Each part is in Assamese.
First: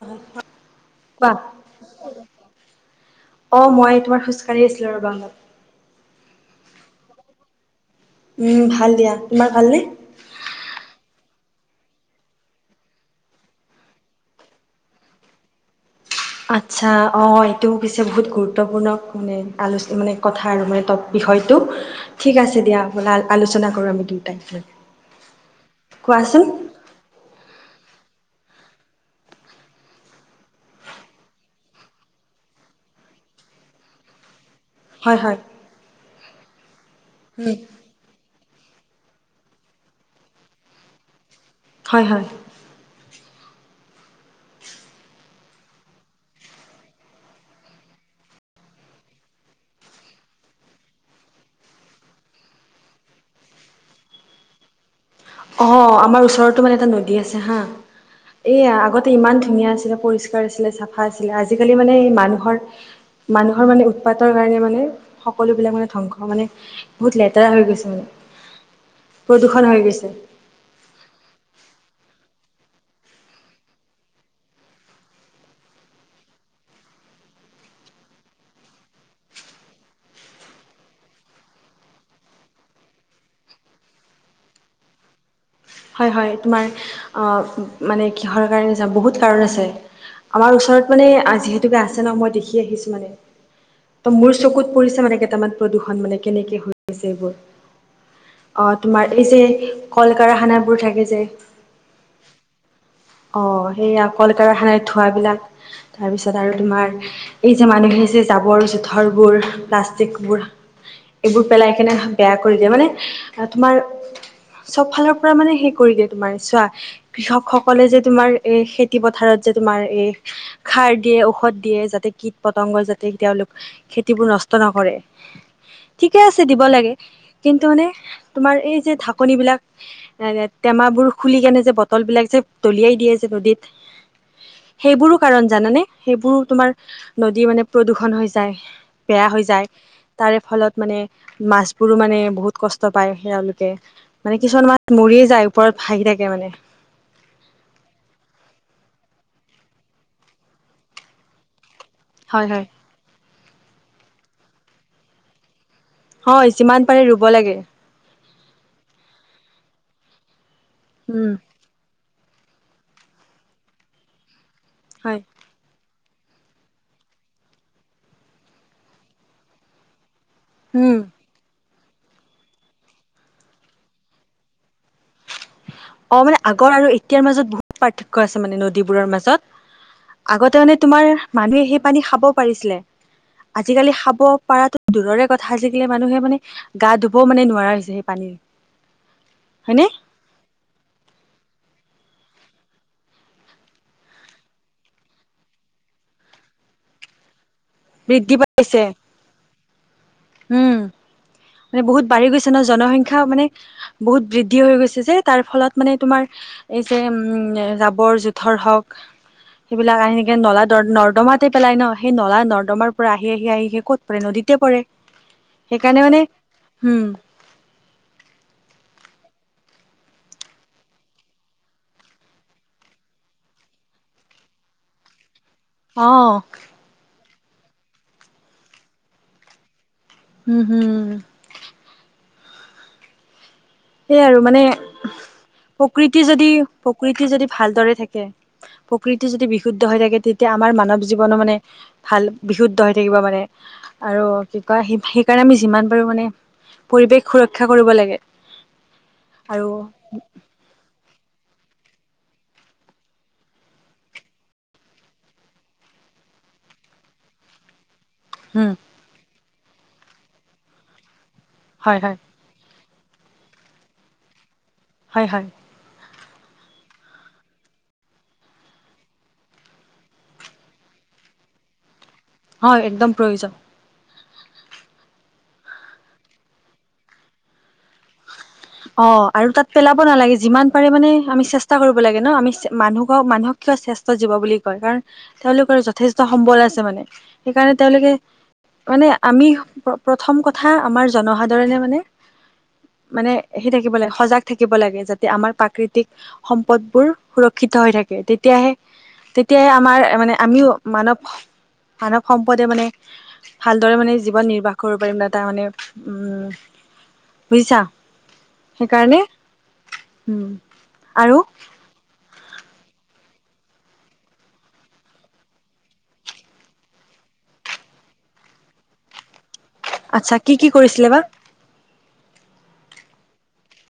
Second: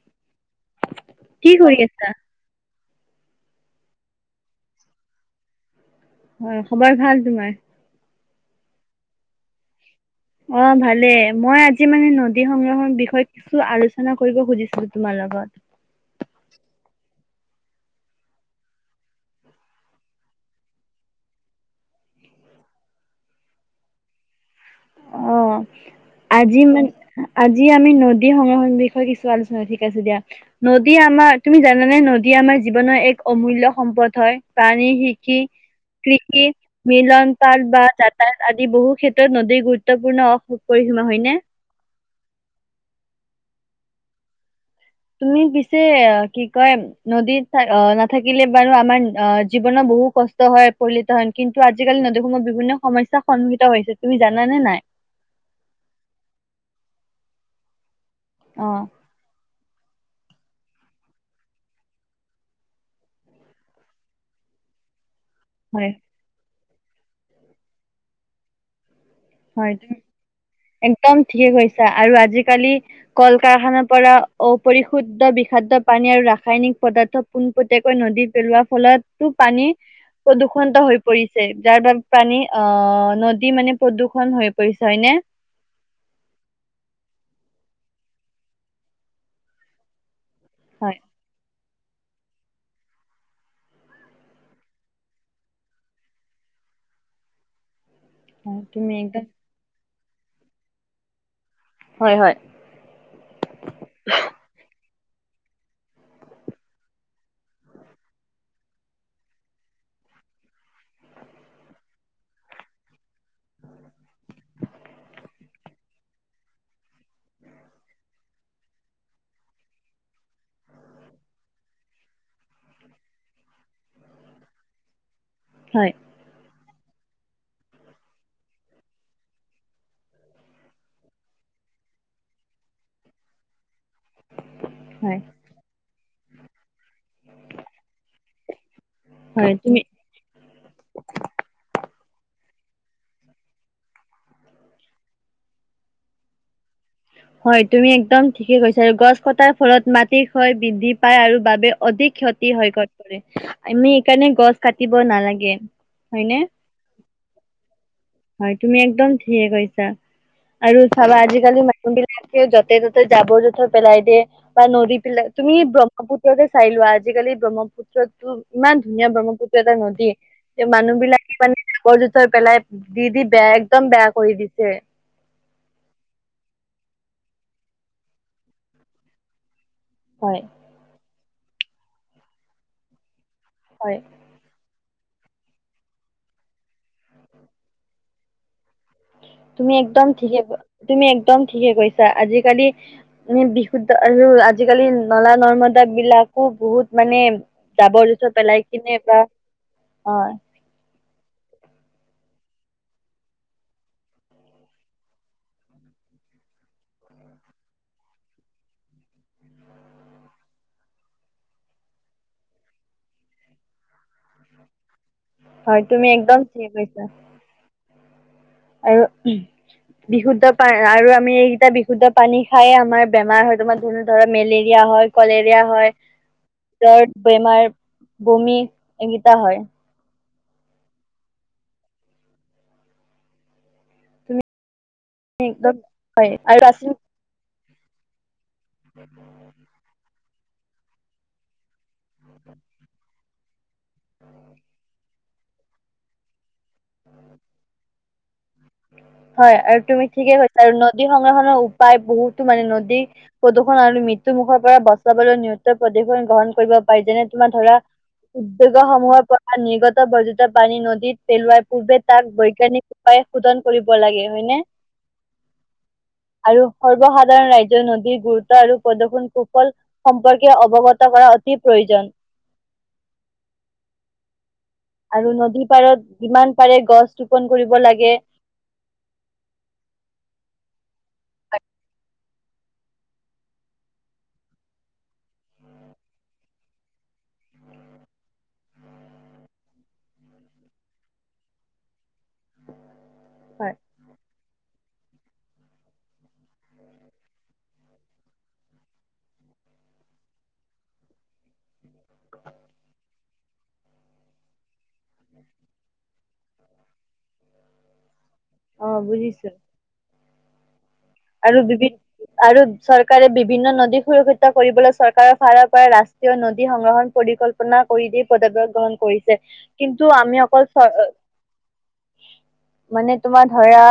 [unintelligible] কোৱা। কি কৰি আছা? অ' মই তোমাৰ খোজকাঢ়ি আছিলো ৰবা! হয়! খবৰ ভাল তোমাৰ? উম! ভাল দিয়া? তোমাৰ ভালনে? অ' ভালে মই আজি মানে নদী সংগ্ৰহণ বিষয়ত, কিছু আলোচনা কৰিব খুজিছিলো তোমাৰ লগত! আচ্ছা অ'এইটো পিছে বহুত গুৰুত্বপূৰ্ণ মানে আলোচনা মানে কথা আৰু মানে তৎ বিষয়টো, ঠিক আছে দিয়া আপোনাক আলোচনা কৰো আমি দুইটাই। অ'আজি মানে? আজি আমি নদী সংৰক্ষণৰ বিষয়ে কিছু আলোচনা ঠিক আছে দিয়া? নদী আমাৰ, তুমি জানানে নদী আমাৰ জীৱনৰ এক অমূল্য সম্পদ হয়! [inaudible] হয় হয় [unintelligible] মিলন উম পাল বা আদি বহু ক্ষেত্ৰত নদীৰ গুৰুত্বপূৰ্ণ অ সু পৰিসীমা হয়নে? হয়! হয়! তুমি পিছে, কি কয়? নদীত অ' নাথাকিলে বাৰু আমাৰ অ জীৱনৰত বহু কষ্ট হয়, পৰি লক্ষিত হয় নেকি? কিন্তু আজিকালি নদীসমূহত বিভিন্ন সমস্যা সন্মুখীত হৈছে তুমি জানা নে নাই? অ' আমাৰ ওচৰতো এটা নদী আছে হা! অ এইয়া আগত ত' ইমান ধুনীয়া আছিলে, পৰিষ্কাৰ আছিলে চাফা আছিলে, আজিকালি মানে মানুহৰ মানুহৰ মানে উৎপাতৰ কাৰণে মানে? সকলোবিলাক মানে হয় ধ্বংস মানে, বহুত লেতেৰা হৈ গৈছে মানে। প্ৰদূষণ হয় হৈ তুমি গৈছে। একদম ঠিকে কৈছা, আৰু আজি কালি কল -কাৰখানাৰ পৰা অপৰিশুদ্ধ বিষাদ পানী আৰু ৰাসায়নিক পদাৰ্থ পোনপটীয়াকৈ নদীত পেলোৱাৰ ফলত তো পানী প্ৰদূষণ হৈ পৰিছে যাৰ বাবে প্ৰানী আহ নদী মানে প্ৰদূষণ হৈ পৰিছে, হয়নে। হয়! হয়! তোমাৰ অ' মানে কিহৰ কাৰণে, বহুত কাৰণ আছে! আমাৰ ওচৰত হয় মানে যিহেতুকে আছে ন, মই দেখি আহিছো মানে? ত'মোৰ চকুত পৰিছে মানে, কেইটামান প্ৰদূষণ মানে কেনেকে হৈ আছে এইবোৰ? হয় অ' তুমি তোমাৰ একদম এই যে কল কাৰখানাবোৰ থাকে যে? হয় হয় অ' সেইয়া অকলল কাৰখানাই ধোঁৱাবিলাক তাৰপিছত আৰু তোমাৰ? এই যে মানুহে যে জাবৰ জোথৰবোৰ প্লাষ্টিকবোৰ এইবোৰ পেলাই কিনে বেয়া কৰি দিয়ে মানে তোমাৰ চব ফালৰ মানে সেই কৰি দিয়ে, তোমাৰ চোৱা? কৃষক সকলে যে, তোমাৰ এই খেতি পথাৰত যে তোমাৰ এই খাৰ দিয়ে, ঔষধ দিয়ে, যাতে কীট পতংগ যাতে তেওঁলোক খেতিবোৰ নষ্ট নকৰে। হয়। ঠিকেই আছে দিব লাগে, কিন্তু মানে তোমাৰ এই যে ঢাকনি বিলাক টেমাবোৰ খুলি কেনে যে, বটল বিলাক যে দলিয়াই দিয়ে যে নদীত, সেইবোৰো হয়। কাৰণ জানানে, সেইবোৰো তোমাৰ- নদী মানে প্ৰদূষণ হৈ যায়, বেয়া হৈ হয় যায়। তুমি তাৰে ফলত মানে, মাছবোৰো মানে, বহুত কষ্ট পায় তেওঁলোকে, মানে কিছুমান মাছ, মৰি যায়, ওপৰত ভাহি থাকে মানে। হয়, তুমি একদম ঠিকে কৈছা আৰু গছ কটাৰ ফলত মাটিৰ ক্ষয় বৃদ্ধি পায় আৰু বাবে অধিক ক্ষতি হয় কৰে। ‌ আমি সেইকাৰণে গছ কাটিব নালাগে। হয়নে হয়, যিমান পাৰে ৰুব লাগে। হয়, তুমি একদম ঠিকে কৈছা, আৰু চাবা উম আজিকালি মানুহবিলাক য'তে-ত'তে যাবৰ-জোথৰ পেলাই দিয়ে বা হয় নদীবিলাক তুমি ব্ৰহ্মপুত্ৰকেই চাই লোৱা, আজিকালি ব্ৰহ্মপু পুত্ৰতো ইমান ধুনীয়া ব্ৰহ্মপুত্ৰ এটা নদী। উম মানুহ বিলাকে মানে যাবৰ-জোথৰ পেলাই, দি-দি বেয়া একদম বেয়া কৰি দিছে। অঁ! মানে আগৰ আৰু এতিয়াৰ মাজত বহুত পাৰ্থক্য আছে মানে, নদীবোৰৰ মাজত। হয় আগতে মানে তোমাৰ, মানুহে সেই পানী খাব পাৰিছিলে। আজিকালি হয় খাব পাৰাটো দূৰৰে কথা আজিকালি মানুহে মানে গা ধুবও মানে নোৱাৰা হৈছে সেই পানীৰ। তুমি হয়নে একদম ঠিকেই, তুমি একদম ঠিকেই কৈছা। আজিকালি পানী বিশুদ্ধ আৰু আজিকালি নলা-নৰ্মদা বিলাকো বহুত মানে যাবৰ-জোথৰ বৃদ্ধি পেলাই পাইছে কিনে বা অ উম মানে বহুত বাঢ়ি গৈছে ন, জনসংখ্যা মানে বহুত বৃদ্ধি হৈ গৈছে যে, তাৰফলত মানে তোমাৰ এই যে উম, জাবৰ-জোথৰ হওঁক সেইবিলাক আনি সেনেকে নলা-নৰ্দমাতে পেলাই ন, সেই নলা-নৰ নৰ্দমাৰ পৰা আহি-আহি-আহি-আহি ক'ত পৰে? নদীতে পৰে। হয়, সেইকাৰণে তুমি মানে একদম ঠিকেই উম কৈছা। আৰু বিশুদ্ধ পা আৰু আমি এইকেইটা বিশুদ্ধ পানী খাইয়েই আমাৰ বেমাৰ হয়। তোমাৰ ধৰ ধৰা মেলেৰিয়া হয়। কলেৰিয়া হয়, অ জ্বৰ বেমাৰ, বমি, এইকেইটা হয়। উম! হুম। সেইয়েই আৰু তুমি মানে একদম প্ৰকৃতি হয় যদি, আৰু প্ৰাচীন প্ৰকৃতি যদি ভালদৰে থাকে। প্ৰকৃতি যদি বিশুদ্ধ হৈ থাকে, তেতিয়া আমাৰ মানৱ জীৱনো মানে ভাল, বিশুদ্ধ হৈ থাকিব মানে আৰু কি কয়? সেইকাৰণে আমি যিমান পাৰো মানে পৰিৱেশ সুৰক্ষা কৰিব লাগে। হয় আৰু তুমি ঠিকেই কৈছা আৰু নদী সংৰক্ষনৰ উপায় বহুতো মানে নদী প্ৰদূষণ আৰু মৃত্যু মুুখৰ পৰা বচাবলৈ নিয়তৰ প্ৰদূষণ গ্ৰহণ কৰিব পাৰি। যেনে তোমাৰ ধৰা [unintelligible] উম উদ্যোগসমূহৰ পৰা নিৰ্গত বৰ্জিত পানী নদীত পেলাই পূৰ্বে হয় হয় বৈজ্ঞানিক ৰূপে সোধন কৰিব লাগে হয় নে? হয়-হয়। আৰু সৰ্বসাধাৰণ ৰাজ্যৰ নদীৰ গুৰুত্ব আৰু প্ৰদূষণ কুফল সম্পৰ্কে অৱগত কৰা অতি প্ৰয়োজন। হয়, একদম প্ৰয়োজন। আৰু নদী পাৰত যিমান পাৰে গছ ৰোপন কৰিব লাগে। অঁ! আৰু তাত পেলাব নালাগে, যিমান পাৰে মানে আমি চেষ্টা কৰিব লাগে ন। আমি মানুহক-মানুহক শ্ৰেষ্ঠ জীৱ বুলি কয় কাৰণ তেওঁলোকৰ যথেষ্ট সম্বল আছে মানে। সেইকাৰণে তেওঁলোকে মানে আমি প্ৰথম কথা আমাৰ জনসাধাৰণে মানে [inaudible] সি থাকিবলে সজাগ থাকিব লাগে যাতে আমাৰ প্ৰাকৃতিক সম্পদবোৰ সুৰক্ষিত হৈ থাকে তেতিয়াহে তেতিয়াই আমাৰ মানে আমিও মানৱ-মানৱ সম্পদে মানে ভালদৰে মানে জীৱন নিৰ্বাহ কৰিব পাৰিম তাৰ মানে উম। বুজিছা? অ সেইকাৰণে বুজিছো উম, আৰু আৰু বিভি-আৰু চৰকাৰে বিভিন্ন নদী [unintelligible] কৰিবলৈ চৰকাৰৰ ফালৰ পৰা ৰাস্তা তেওঁ নদী সংগ্ৰহণ পৰিকল্পনা কৰি দি [unintelligible] গ্ৰহণ কৰিছে। কিন্তু আচ্ছা আমি কি কি অকল চৰ কৰিছিলে বা মানে তোমাৰ ধৰা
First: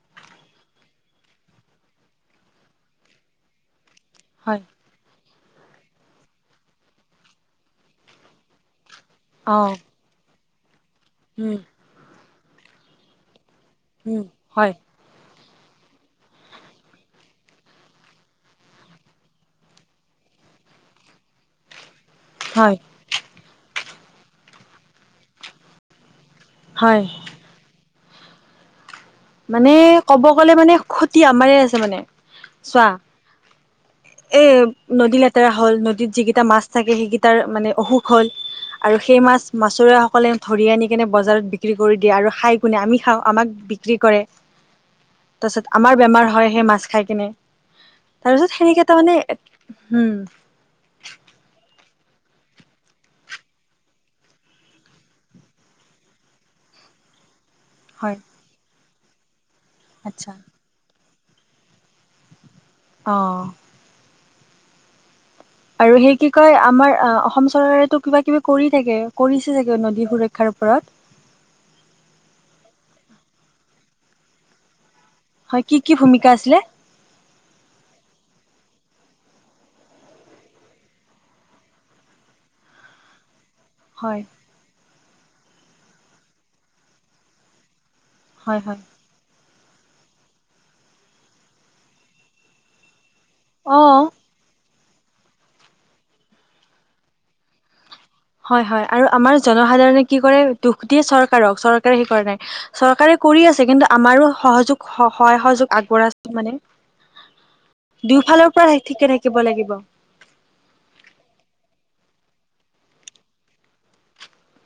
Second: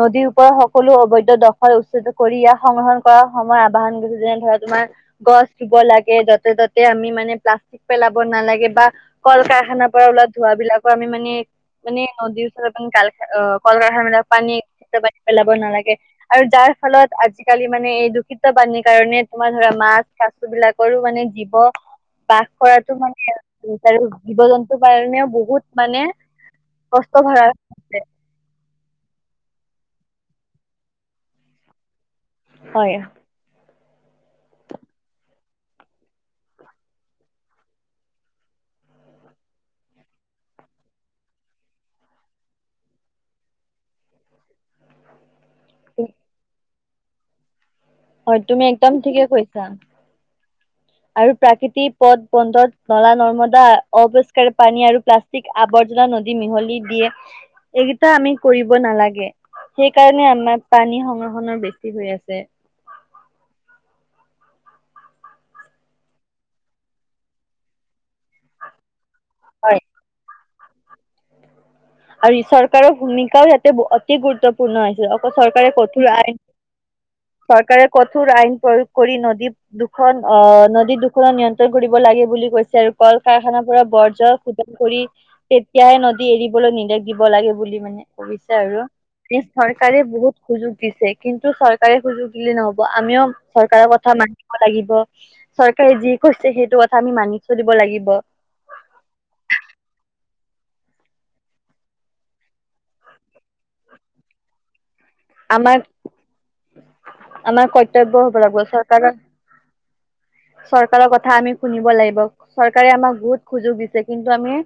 নদীৰ ওপৰত সকলো অবৈধ দ [unintelligible] কৰি ইয়াক সংগ্ৰহণ কৰাৰ সময় [unintelligible] যেনে ধৰা হয় তোমাৰ গছ ৰুব লাগে, য'তে ত'তে আমি মানে প্লাষ্টিক পেলাব নালাগে বা অ কাৰখানা পৰা ওলা ধোঁৱা বিলাকৰ আমি মানে, উম মানে নদীৰ ওচৰত [unintelligible] গাল অ' কল কাৰখানা মানে উম পানী হয় [unintelligible] পেলাব নালাগে। আৰু যাৰ ফলত আজিকালি মানে এই দূষিত পণীৰ কাৰণে তোমাৰ ধৰা মাছ-কাছ বস্তু বিলাকৰো মানে জীৱ বাস হয় কৰাটো মানে আৰু [unintelligible] জীৱ জন্তুৰ কাৰণেও বহুত মানে হয় কষ্ট ভৰা [unintelligible] মানে ক'ব গ'লে মানে ক্ষতি আমাৰ আছে মানে। চোৱা [inaudible] এ নদী লেতেৰা হ'ল, নদীত যিকেইটা মাছ থাকে সেইকেটাৰ মানে অসুখ হ'ল আৰু সেই মাছ মাছোৰাসকলে ধৰি আনি কেনে বজাৰত বিক্ৰী কৰি দিয়ে। আৰু খাই কোনে আমি খাওঁ আমাক বিক্ৰী কৰে। তাৰপিছত আমাৰ বেমাৰ হয় সেই মাছ খাই কিনে। হয়, তাৰপিছত তুমি সেনেকে একদম তাৰমানে ঠিকে কৈছা। উম আৰু প্ৰাকৃতিক পথ বন্দত নলা-নৰ্মদা অপৰিস্কাৰ পানী আৰু প্লাষ্টিক ষ্টিক আৱৰ্জনা নদী মিহলি দিয়ে এইকেইটা হয় আমি কৰিব নালাগে, সেইকাৰণে আচ্ছা আমাৰ পানী সংৰহনৰ বেছি হৈ আছে। অ'। আৰু হেই কি কয় আমাৰ অসম চৰকাৰেটো কিবা-কিবি কৰি থাকে। কৰিছে হয় চাগে নদী সুৰ ক্ষাৰ ওপৰত। আৰু ই চৰকাৰৰ ভূমিকাও ইায়াতে অতি গুৰুত্বপূৰ্ণ আছিল। অকল হয় চৰকাৰে কি কি কঠোৰ ভূমিকা আইন আছিলে চৰকাৰে কঠোৰ আইন প্ৰয়োগ কৰি নদী দুখন অ', নদী দুখনত নিয়ন্ত্ৰণ কৰিব লাগে বুলি কৈছে আৰু। কল কাৰখানাৰ পৰা হয় বৰ্জ শোধন কৰি তেতিয়াহে নদী এৰি বলৈ নিৰ্দেশ দিব লাগে বুলি মানে কৰিছে হয় হয় আৰু। চৰকাৰে বহুত সুযোগ দিছে। কিন্তু চৰকাৰে সুযোগ দিলে নহ'ব, আমিও অ চৰকাৰৰ কথা মানিব লাগিব। চৰকাৰে যি কৈছে কথা আমি মানি চলিব লাগিব। হয়, হয়। আৰু আমাৰ জনসাধাৰণে কি কৰে, দুখ দিয়ে চৰকাৰক চৰকাৰেহে কৰা নাই। চৰকাৰে কৰি আছে। কিন্তু আমাৰো সহযোগ স-সহায় সহযোগ আমাৰ আগবঢ়াই মানে? আমাৰ কৰ্তব্য হব দুয়োফালৰ লাগিব পৰা হে ঠিকে চৰকাৰৰ থাকিব লাগিব। চৰকাৰৰ কথা আমি শুনিব লাগিব। চৰকাৰে আমাক বহুত সুযোগ দিছে কিন্তু আমি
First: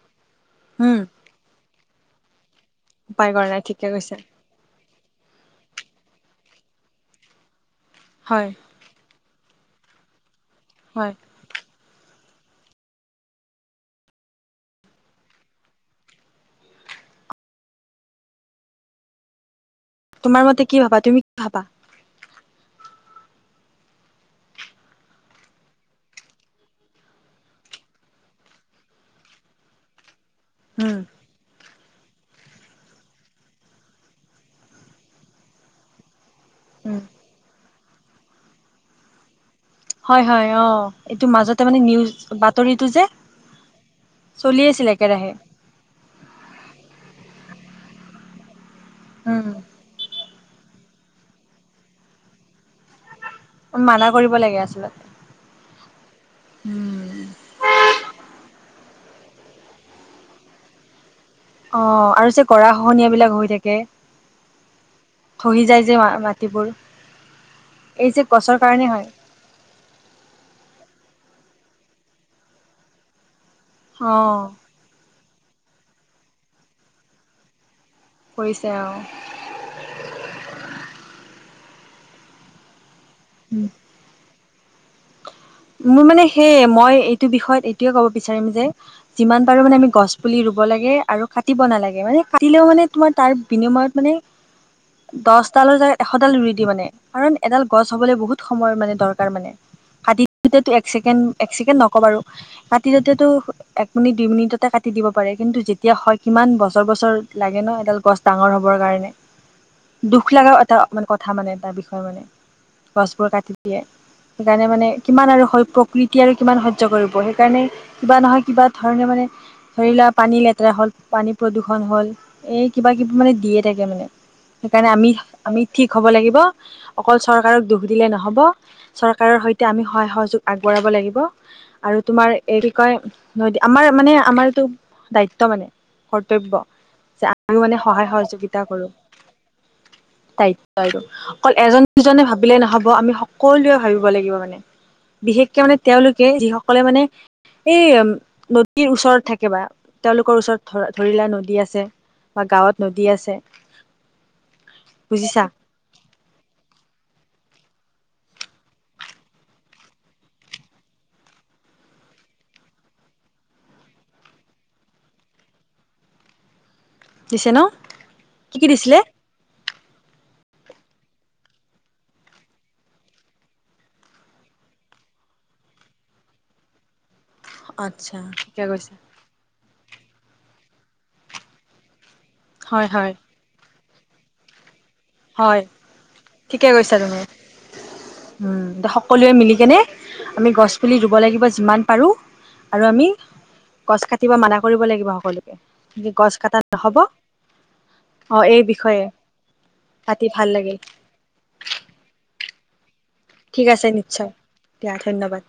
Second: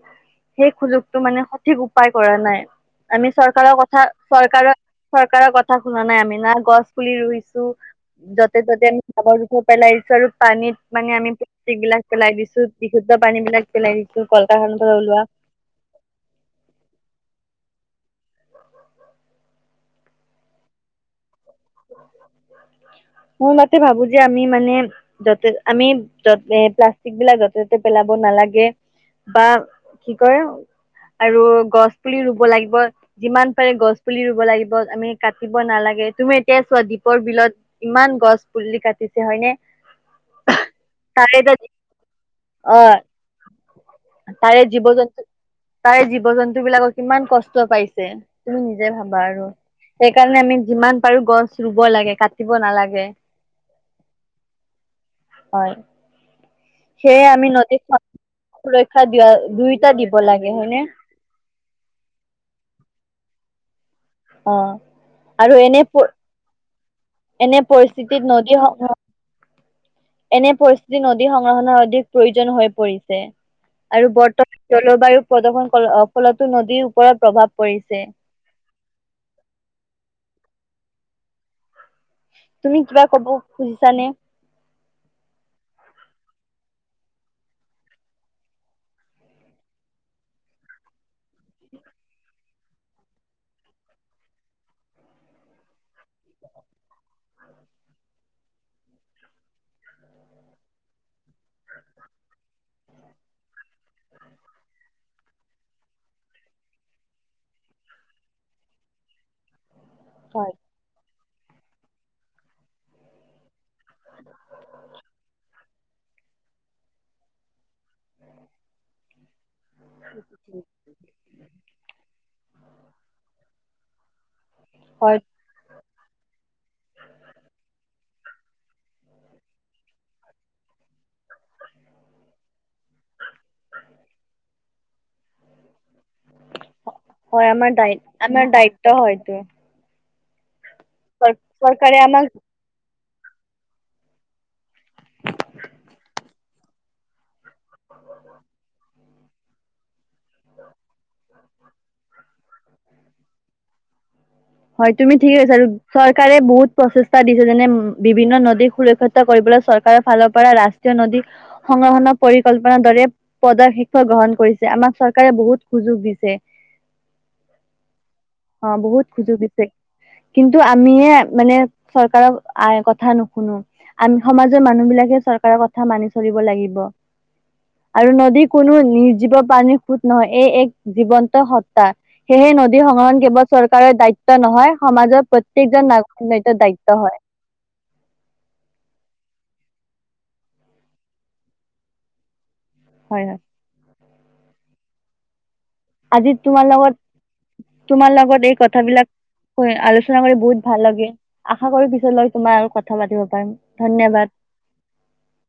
সেই উম সুযোগতো মানে সঠিক উপায় কৰা নাই। আমি উপায় কৰা নাই চৰকাৰৰ ঠিকে কথা কৈছে চৰকাৰৰ চৰকাৰৰ কথা শুনা নাই আমি। না গছ পুলি ৰুইছো, হয় য'তে ত'তে আমি জাবৰ-জোথৰ পেলাইছো আৰু পানীত হয় মানে আমি বিলাক পেলাই দিছো, বিশুদ্ধ পানী বিলাক পেলাই দিছো, কল কাৰখানা পৰা ওলোৱা [inaudible] তোমাৰ মতে কি ভাবা? তুমি কি ভাবা? মোৰ মতে ভাবো যে আমি মানে য'তে-আমি য'তে, প্লাষ্টিক বিলাক য'তে-ত'তে পেলাব নালাগে। বা কি কয় উম। আৰু গছ পুলি ৰুব লাগিব। যিমান পাৰে গছ পুলি ৰুব লাগিব, আমি কাটিব নালাগে, তুমি এতিয়া চোৱা উম দ্বীপৰ বিলত ইমান গছ পুলি কাটিছে হয়নে? হয় হয় অ', এইটো তাৰে এটা মাজতে মানে নিউজ অ বাতৰিটো যে তাৰে চলি জীৱ আছিল জন্তু একেৰাহে। তাৰে জীৱ জন্তু বিলাকক কিমান কষ্ট পাইছে, তুমি নিজে ভাবা আৰু। উম সেইকাৰণে আমি যিমান পাৰো গছ ৰুব লাগে কাটিব নালাগে। মানা কৰিব লাগে আচলতে। হয়। সেয়ে আমি নদীত সুৰক্ষা, দিয়া দুয়োটা দিব লাগে হয়নে? অ' আৰু যে গৰাখহনীয়া বিলাক হৈ থাকে। অ' আৰু খহি এনে, যায় যে মাটিবোৰ এনে এই যে পৰিস্থিতিত গছৰ নদী হ কাৰণে হয় এনে পৰিস্থিতিত নদী সংৰক্ষণৰ অধিক প্ৰয়োজন হৈ পৰিছে। আৰু অ বৰ্তমান জলবায়ু প্ৰদূষন ফলতো নদীৰ ওপৰত প্ৰভাৱ পৰিছে। কৰিছে অ। তুমি কিবা কব খুজিছা নে? মোৰ মানে সেয়ে মই এইটো বিষয়ত এইটোয়ে ক'ব বিচাৰিম যে যিমান পাৰো মানে আমি গছ পুলি ৰুব লাগে, আৰু কাটিব নালাগে মানে কাটিলেও মানে তোমাৰ তাৰ বিনিময়ত মানে [inaudible] দহ ডালৰ য এশডাল ৰুই দি মানে, কাৰণ এডাল গছ হবলৈ বহুত সময় মানে দৰকাৰ মানে। হেইটোয়েটো এক ছেকেণ্ড এক চেকেণ্ড নকওঁ বাৰু কাটি যাওঁতেটো এক মিনিট দুই মিনিটতে কাটি দিব পাৰে কিন্তু এতিয়া হয় কিমান বছৰ বছৰ লাগে ন, এডাল গছ ডাঙৰ হ'বৰ কাৰণে। দুখ লগা হয় এটা কথা মানে তাৰ বিষয়ে মানে, গছবোৰ কাটি দিয়ে, সেইকাৰণে মানে কিমান আৰু হয় প্ৰকৃতি আৰু কিমান সহ্য কৰিব সেইকাৰণে কিবা নহয় কিবা ধৰণে মানে, ধৰি লোৱা পানী লেতেৰা হ'ল পানী প্ৰদূষণ হ'ল, এই কিবাকিবি মানে দিয়ে থাকে মানে, সেইকাৰণে হয় আমি আমি ঠিক হ'ব লাগিব, অকল চৰকাৰক দোখ দিলে নহ'ব, চৰকাৰৰ সৈতে এতিয়া আমি সহায় সহযোগ আগবঢ়াব লাগিব। আৰু তোমাৰ এই কি কয় ন, আমাৰ মানে আমাৰটো দায়িত্ব মানে। কৰ্তব্য, যে হয় আমাৰ মানে দায় সহায় আমাৰ সহযোগিতা দায়িত্ব কৰো। হয়তো দায়িত্ব আৰু, অকল এজন চৰকাৰে দুজনে আমাক ভাবিলে নহব, আমি হক সকলোৱে ভাবিব লাগিব মানে, বিশেষকে মানে তেওঁলোকে যিসকলে মানে এই নদীৰ ওচৰত থাকে বা। তেওঁলোকৰ ওচৰত ধ ধৰিলোৱা নদী আছে, বা গাঁৱত নদী আছে। হয় তুমি ঠিকে বুজিছা কৈছা আৰু চৰকাৰে বহুত প্ৰচেষ্টা দিছে। যেনে বিভিন্ন নদী সুৰক্ষিত কৰিবলৈ চৰকাৰৰ ফালৰ পৰা নদী সংৰক্ষণৰ পৰিকল্পনাৰ দৰে [unintelligible] গ্ৰহণ কৰিছে আমাক চৰকাৰে বহুত সুযোগ দিছে। দিছে ন, কি কি দিছিলে? সুজোগ দিছে, কিন্তু আমিয়ে মানে চৰকাৰক আ কথা নুশুনো। আমি সমাজৰ মানুহ বিলাকে চৰকাৰৰ কথা মানি চলিব লাগিব। আৰু আচ্ছা নদীৰ ঠিকে কোনো কৈছা নি ৰ্জীৱ প্ৰানীৰ সুঁত নহয় এই এক জীৱন্ত সত্তা। সেয়েহে, নদী হয় হয় সংৰক্ষণ কেৱল চৰকাৰৰ দায়িত্ব নহয় সমাজৰ, হয় প্ৰত্যেকজন নাগ নৰ দায়িত্ব হয়। ও' সকলোৱে মিলিকেনে আমি গছপুলি ৰুব লাগিব যিমান পাৰো। আৰু আমি হয় হয় গছ কাটিব মানা কৰিব লাগিব সকলোকে। আজি গছ কটা তোমাৰ লগত নহ'ব তোমাৰ অ লগত এই বিষয়ে কথাবিলাক আলোচনা পাতি কৰি বহুত লাগিল ভাল লাগে আশা কৰো পিছলৈ তোমাৰ আৰু কথা পাতিব পাৰিম ঠিক আছে ধন্যবাদ নিশ্চয় দিয়া ধন্যবাদ।